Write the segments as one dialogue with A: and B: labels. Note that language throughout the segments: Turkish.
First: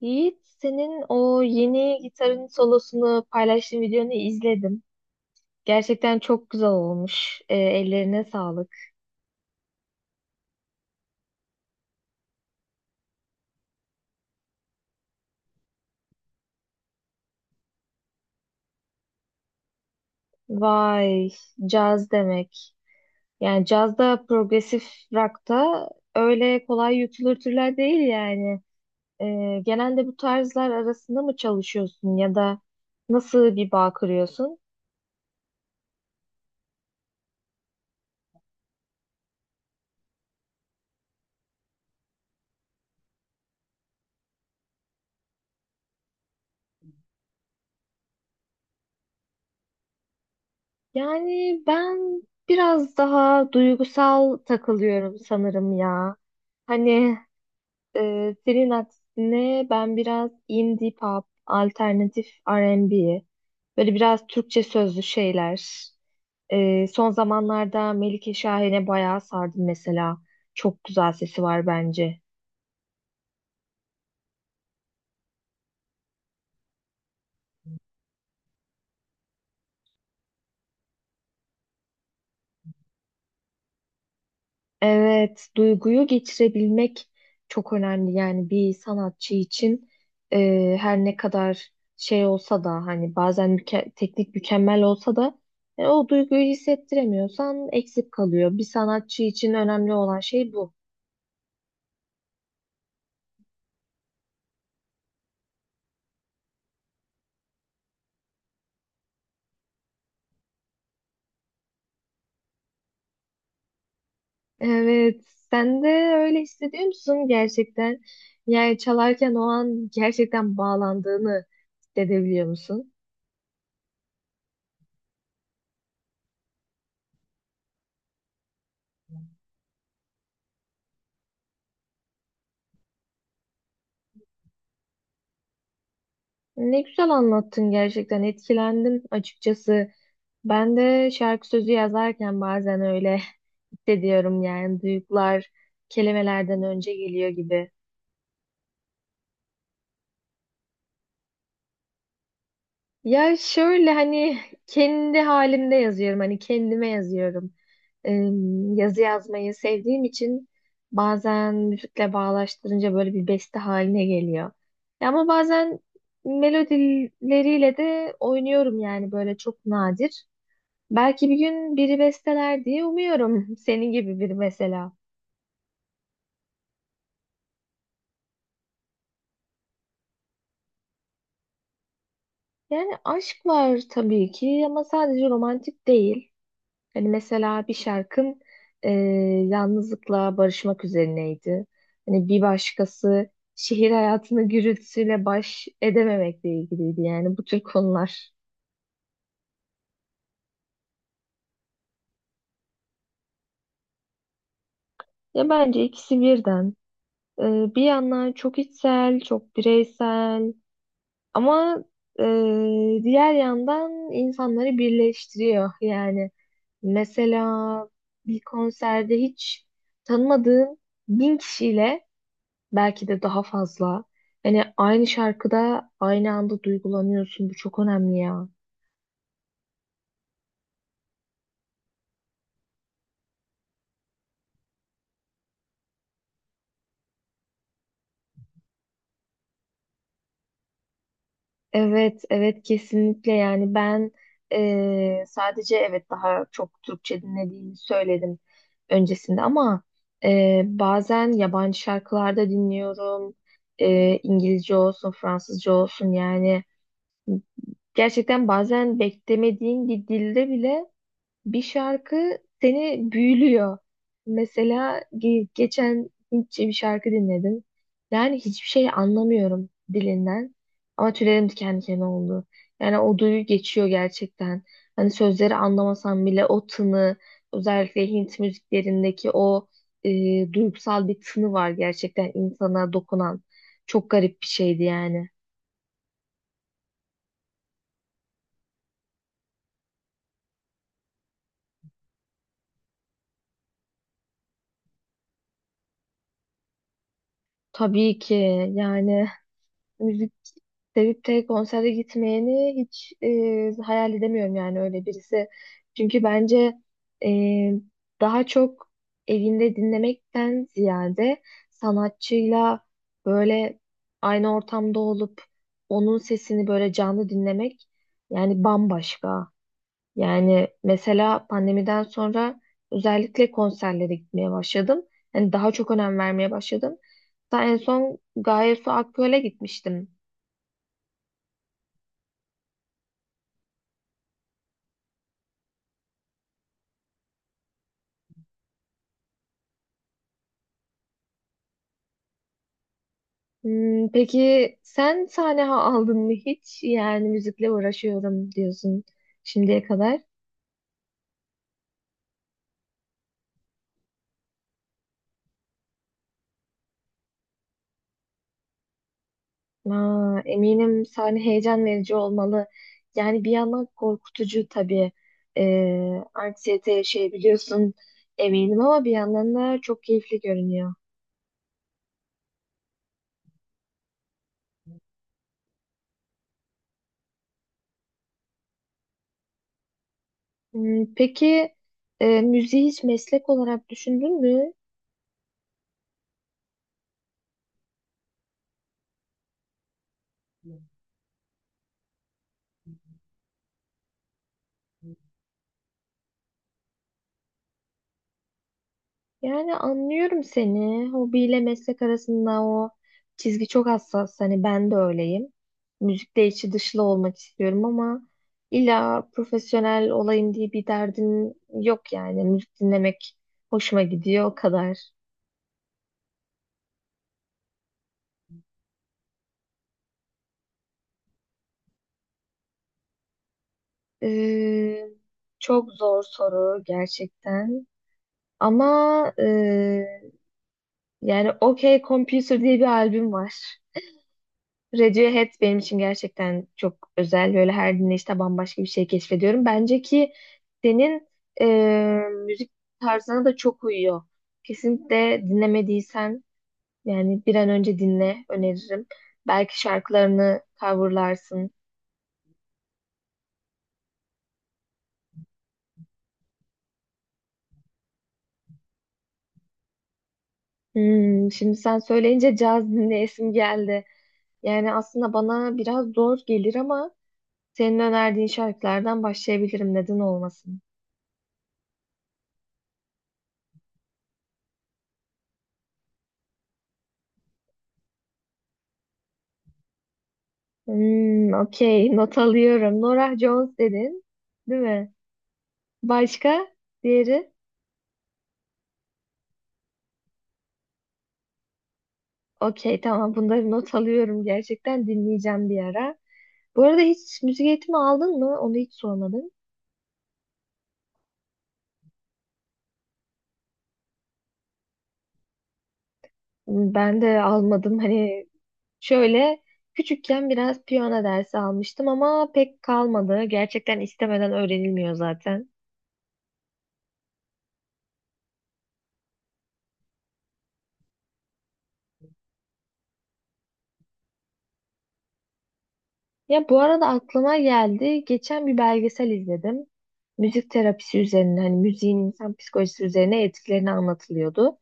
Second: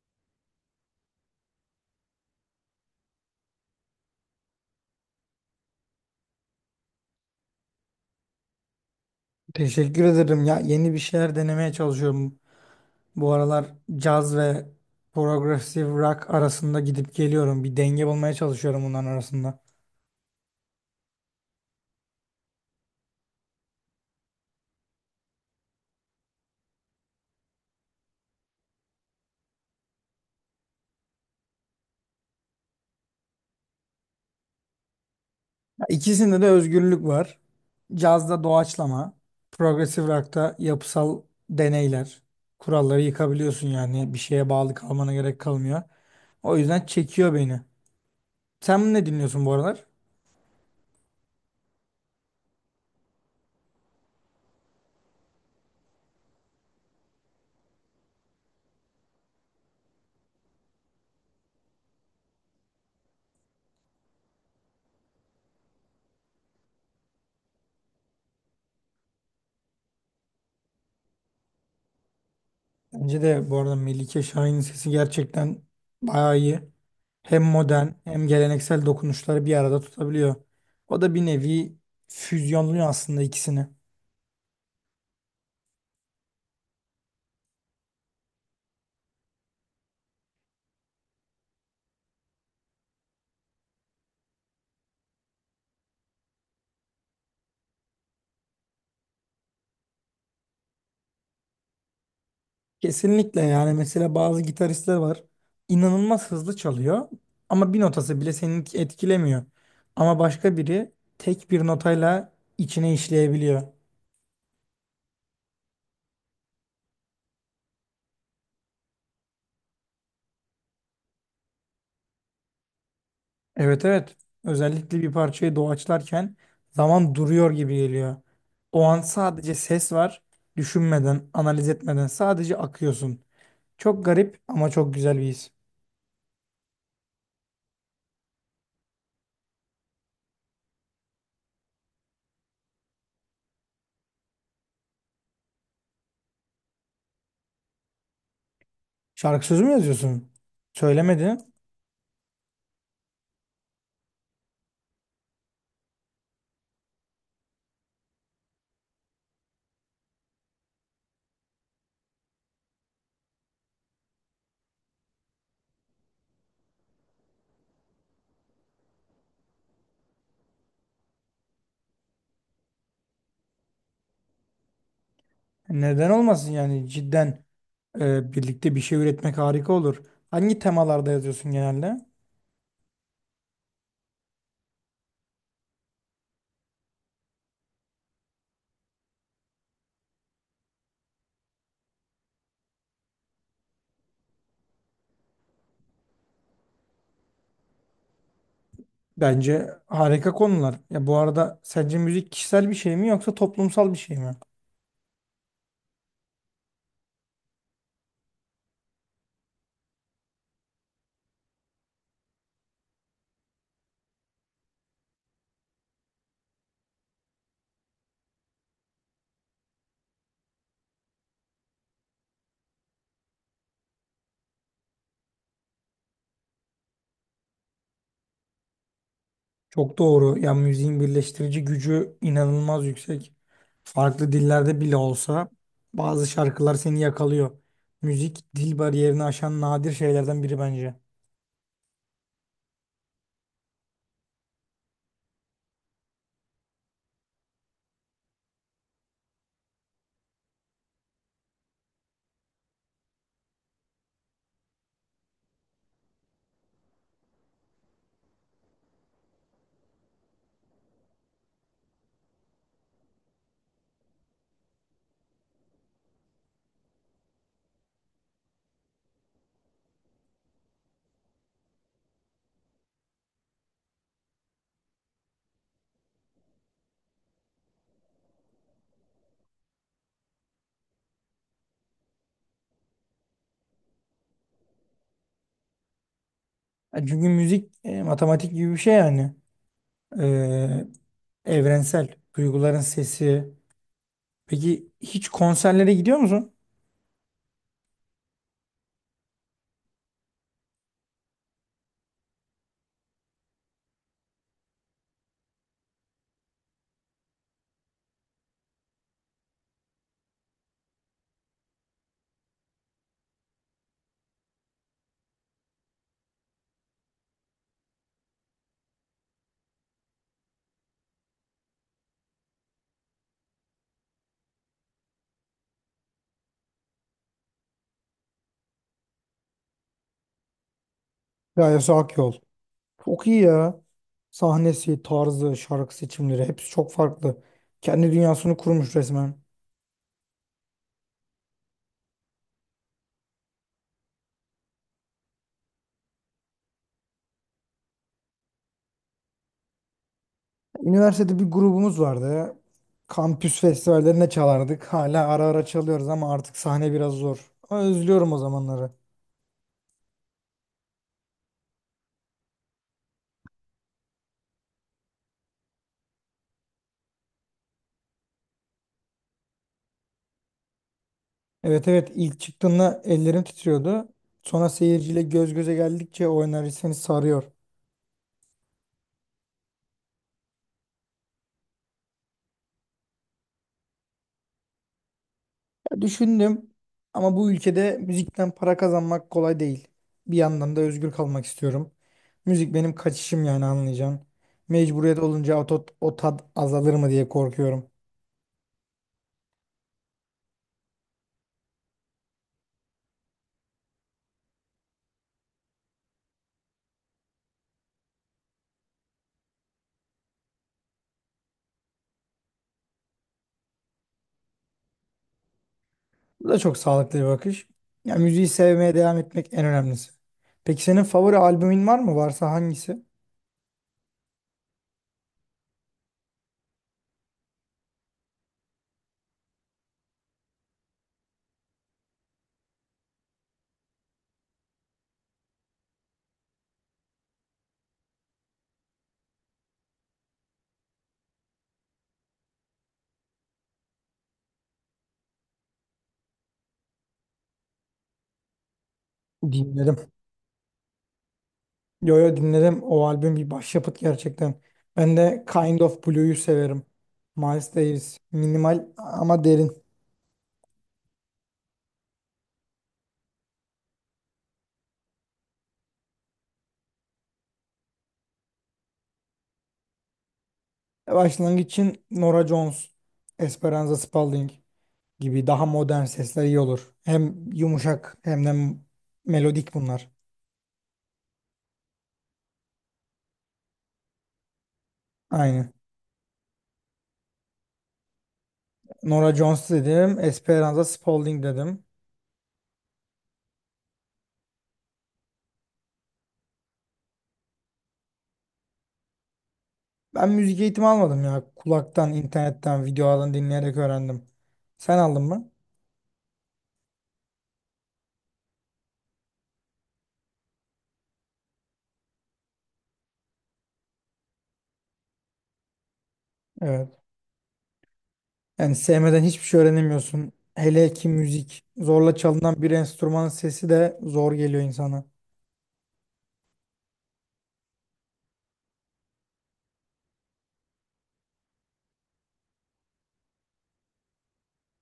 A: Yiğit, senin o yeni gitarın solosunu paylaştığın videonu izledim. Gerçekten çok güzel olmuş. Ellerine sağlık.
B: Teşekkür ederim. Ya yeni bir şeyler denemeye çalışıyorum. Bu aralar caz ve progressive rock arasında gidip geliyorum. Bir denge bulmaya çalışıyorum bunların arasında.
A: Vay, caz demek. Yani cazda progresif rock'ta öyle kolay yutulur türler değil yani. Genelde bu tarzlar arasında mı çalışıyorsun ya da nasıl bir bağ kuruyorsun?
B: Ya İkisinde de özgürlük var. Cazda doğaçlama, progressive rock'ta yapısal deneyler. Kuralları yıkabiliyorsun yani bir şeye bağlı kalmana gerek kalmıyor. O yüzden çekiyor beni. Sen ne dinliyorsun bu aralar?
A: Yani ben biraz daha duygusal takılıyorum sanırım ya. Hani senin aksine ben biraz indie pop, alternatif R&B, böyle biraz Türkçe sözlü şeyler. Son zamanlarda Melike Şahin'e bayağı sardım mesela. Çok güzel sesi var bence.
B: Bence de bu arada Melike Şahin'in sesi gerçekten bayağı iyi. Hem modern hem geleneksel dokunuşları bir arada tutabiliyor. O da bir nevi füzyonluyor aslında ikisini.
A: Evet, duyguyu geçirebilmek çok önemli. Yani bir sanatçı için her ne kadar şey olsa da hani bazen teknik mükemmel olsa da o duyguyu hissettiremiyorsan eksik kalıyor. Bir sanatçı için önemli olan şey bu.
B: Kesinlikle yani mesela bazı gitaristler var. İnanılmaz hızlı çalıyor ama bir notası bile seni etkilemiyor. Ama başka biri tek bir notayla içine işleyebiliyor.
A: Evet, sen de öyle hissediyor musun gerçekten? Yani çalarken o an gerçekten bağlandığını hissedebiliyor musun?
B: Evet evet. Özellikle bir parçayı doğaçlarken zaman duruyor gibi geliyor. O an sadece ses var. Düşünmeden, analiz etmeden sadece akıyorsun. Çok garip ama çok güzel bir his.
A: Ne güzel anlattın, gerçekten etkilendim açıkçası. Ben de şarkı sözü yazarken bazen öyle hissediyorum, yani duygular kelimelerden önce geliyor gibi.
B: Şarkı sözü mü yazıyorsun? Söylemedi.
A: Ya şöyle, hani kendi halimde yazıyorum, hani kendime yazıyorum. Ee, Yazı yazmayı sevdiğim için bazen müzikle bağdaştırınca böyle bir beste haline geliyor. Ya ama bazen melodileriyle de oynuyorum yani böyle çok nadir. Belki bir gün biri besteler diye umuyorum. Senin gibi biri mesela.
B: Neden olmasın yani cidden birlikte bir şey üretmek harika olur. Hangi temalarda yazıyorsun genelde?
A: Yani aşk var tabii ki ama sadece romantik değil. Hani mesela bir şarkın e, yalnızlıkla barışmak üzerineydi. Hani bir başkası şehir hayatını gürültüsüyle baş edememekle ilgiliydi. Yani bu tür konular.
B: Bence harika konular. Ya bu arada sence müzik kişisel bir şey mi yoksa toplumsal bir şey mi?
A: Ya bence ikisi birden. E, Bir yandan çok içsel, çok bireysel. Ama e, diğer yandan insanları birleştiriyor. Yani mesela bir konserde hiç tanımadığın bin kişiyle, belki de daha fazla. Yani aynı şarkıda aynı anda duygulanıyorsun. Bu çok önemli ya.
B: Çok doğru. Ya müziğin birleştirici gücü inanılmaz yüksek. Farklı dillerde bile olsa bazı şarkılar seni yakalıyor. Müzik dil bariyerini aşan nadir şeylerden biri bence.
A: Evet, evet kesinlikle, yani ben sadece evet, daha çok Türkçe dinlediğimi söyledim öncesinde ama bazen yabancı şarkılarda dinliyorum. İngilizce olsun, Fransızca olsun, yani gerçekten bazen beklemediğin bir dilde bile bir şarkı seni büyülüyor. Mesela geçen Hintçe bir şarkı dinledim. Yani hiçbir şey anlamıyorum dilinden. Ama tüylerim diken diken oldu. Yani o duyu geçiyor gerçekten. Hani sözleri anlamasam bile o tını, özellikle Hint müziklerindeki o duygusal bir tını var gerçekten insana dokunan. Çok garip bir şeydi yani.
B: Ya Çünkü müzik matematik gibi bir şey yani. E, Evrensel. Duyguların sesi. Peki hiç konserlere gidiyor musun?
A: Tabii ki, yani müzik sevip de konsere gitmeyeni hiç hayal edemiyorum, yani öyle birisi. Çünkü bence e, daha çok evinde dinlemekten ziyade sanatçıyla böyle aynı ortamda olup onun sesini böyle canlı dinlemek yani bambaşka. Yani mesela pandemiden sonra özellikle konserlere gitmeye başladım. Yani daha çok önem vermeye başladım. Hatta en son Gaye Su Akgöl'e gitmiştim.
B: Ya Gayesi Akyol. Çok iyi ya. Sahnesi, tarzı, şarkı seçimleri hepsi çok farklı. Kendi dünyasını kurmuş resmen.
A: Hmm, peki sen sahne aldın mı hiç? Yani müzikle uğraşıyorum diyorsun şimdiye kadar.
B: Üniversitede bir grubumuz vardı. Kampüs festivallerine çalardık. Hala ara ara çalıyoruz ama artık sahne biraz zor. Ama özlüyorum o zamanları.
A: Aa, eminim sahne heyecan verici olmalı. Yani bir yandan korkutucu tabii. Anksiyete yaşayabiliyorsun eminim, ama bir yandan da çok keyifli görünüyor.
B: Evet evet, ilk çıktığında ellerim titriyordu. Sonra seyirciyle göz göze geldikçe o enerji seni sarıyor.
A: Hmm, peki müziği hiç meslek olarak düşündün mü?
B: Düşündüm ama bu ülkede müzikten para kazanmak kolay değil. Bir yandan da özgür kalmak istiyorum. Müzik benim kaçışım yani anlayacaksın. Mecburiyet olunca o tat azalır mı diye korkuyorum.
A: Yani anlıyorum seni. Hobiyle meslek arasında o çizgi çok hassas. Hani ben de öyleyim. Müzikle içi dışlı olmak istiyorum ama illa profesyonel olayım diye bir derdin yok yani. Müzik dinlemek hoşuma gidiyor o kadar.
B: Bu da çok sağlıklı bir bakış. Ya müziği sevmeye devam etmek en önemlisi. Peki senin favori albümün var mı? Varsa hangisi?
A: Ee, Çok zor soru gerçekten. Ama yani OK Computer diye bir albüm var. Radiohead benim için gerçekten çok özel. Böyle her dinleyişte bambaşka bir şey keşfediyorum. Bence ki senin e, müzik tarzına da çok uyuyor. Kesinlikle dinlemediysen yani bir an önce dinle, öneririm. Belki
B: Dinledim.
A: şarkılarını coverlarsın.
B: Yo yo, dinledim. O albüm bir başyapıt gerçekten. Ben de Kind of Blue'yu severim. Miles Davis. Minimal ama derin.
A: Hmm, şimdi sen söyleyince caz dinleyesim geldi. Yani aslında bana biraz zor gelir ama senin önerdiğin şarkılardan başlayabilirim. Neden olmasın?
B: Başlangıç için Norah Jones, Esperanza Spalding gibi daha modern sesler iyi olur. Hem yumuşak hem de melodik bunlar.
A: Hmm, okey. Not alıyorum. Norah Jones dedin. Değil mi?
B: Aynı.
A: Başka? Diğeri?
B: Norah Jones dedim, Esperanza Spalding dedim.
A: Okey, tamam. Bunları not alıyorum. Gerçekten dinleyeceğim bir ara. Bu arada hiç müzik eğitimi aldın mı? Onu hiç sormadım.
B: Ben müzik eğitimi almadım ya. Kulaktan, internetten, videolardan dinleyerek öğrendim. Sen aldın mı?
A: Hmm, ben de almadım. Hani şöyle küçükken biraz piyano dersi almıştım ama pek kalmadı. Gerçekten istemeden öğrenilmiyor zaten.
B: Evet. Yani sevmeden hiçbir şey öğrenemiyorsun. Hele ki müzik. Zorla çalınan bir enstrümanın sesi de zor geliyor insana.
A: Ya bu arada aklıma geldi. Geçen bir belgesel izledim. Müzik terapisi üzerine, hani müziğin insan psikolojisi üzerine etkilerini anlatılıyordu.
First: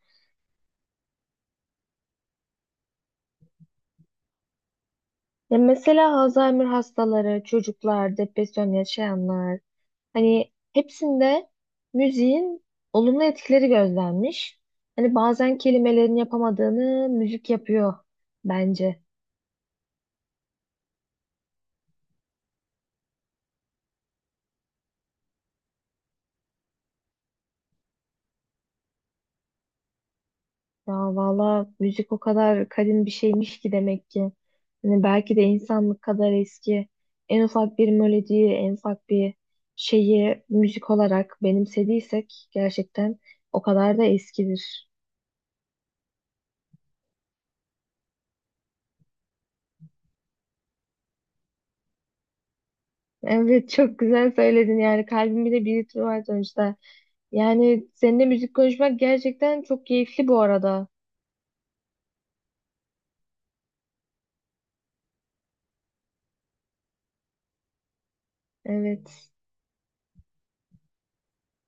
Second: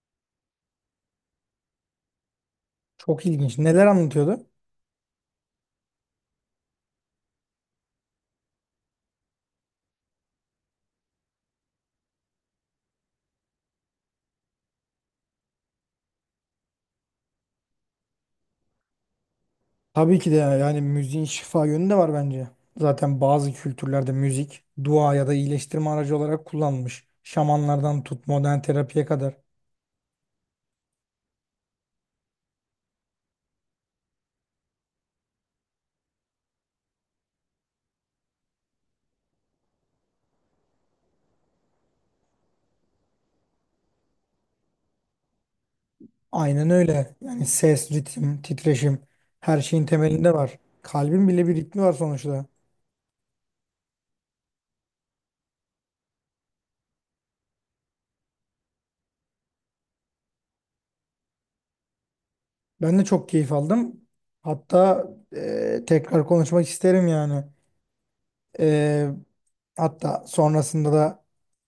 B: Çok ilginç. Neler anlatıyordu?
A: Ya mesela Alzheimer hastaları, çocuklar, depresyon yaşayanlar, hani hepsinde müziğin olumlu etkileri gözlenmiş. Hani bazen kelimelerin yapamadığını müzik yapıyor bence.
B: Tabii ki de yani müziğin şifa yönü de var bence. Zaten bazı kültürlerde müzik dua ya da iyileştirme aracı olarak kullanılmış. Şamanlardan tut modern terapiye kadar.
A: Ya valla müzik o kadar kadim bir şeymiş ki, demek ki. Hani belki de insanlık kadar eski. En ufak bir melodiyi, en ufak bir şeyi müzik olarak benimsediysek gerçekten o kadar da eskidir.
B: Aynen öyle. Yani ses, ritim, titreşim her şeyin temelinde var. Kalbin bile bir ritmi var sonuçta.
A: Evet, çok güzel söyledin, yani kalbimde de bir ritmi var sonuçta. Yani seninle müzik konuşmak gerçekten çok keyifli bu arada.
B: Ben de çok keyif aldım. Hatta tekrar konuşmak isterim yani. E,
A: Evet.
B: hatta sonrasında da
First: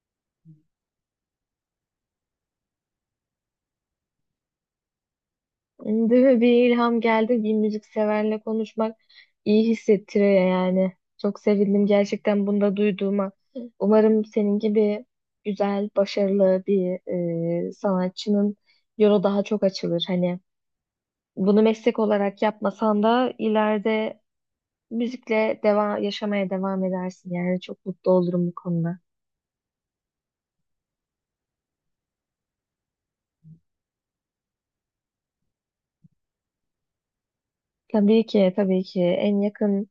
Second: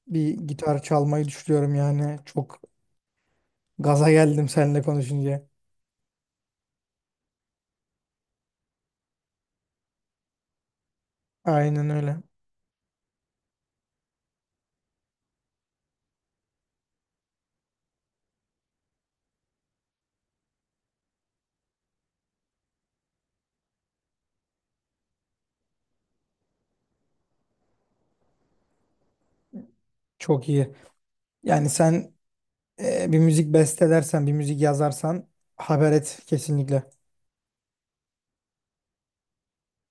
B: bir gitar çalmayı düşünüyorum yani. Çok gaza geldim seninle konuşunca.
A: Değil mi? Bir ilham geldi. Bir müzikseverle konuşmak iyi hissettiriyor yani. Çok sevindim
B: Aynen öyle.
A: gerçekten bunda duyduğuma. Umarım senin gibi güzel, başarılı bir sanatçının yolu daha çok açılır. Hani bunu meslek olarak yapmasan da ileride müzikle devam yaşamaya devam edersin. Yani çok mutlu olurum bu konuda.
B: Çok iyi. Yani sen bir müzik bestelersen, bir müzik yazarsan haber et kesinlikle.
A: Tabii ki, tabii ki en yakın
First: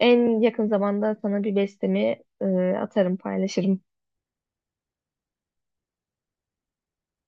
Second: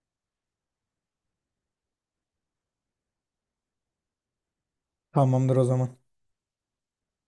A: en yakın zamanda sana bir bestemi e, atarım, paylaşırım.
B: Tamamdır o zaman.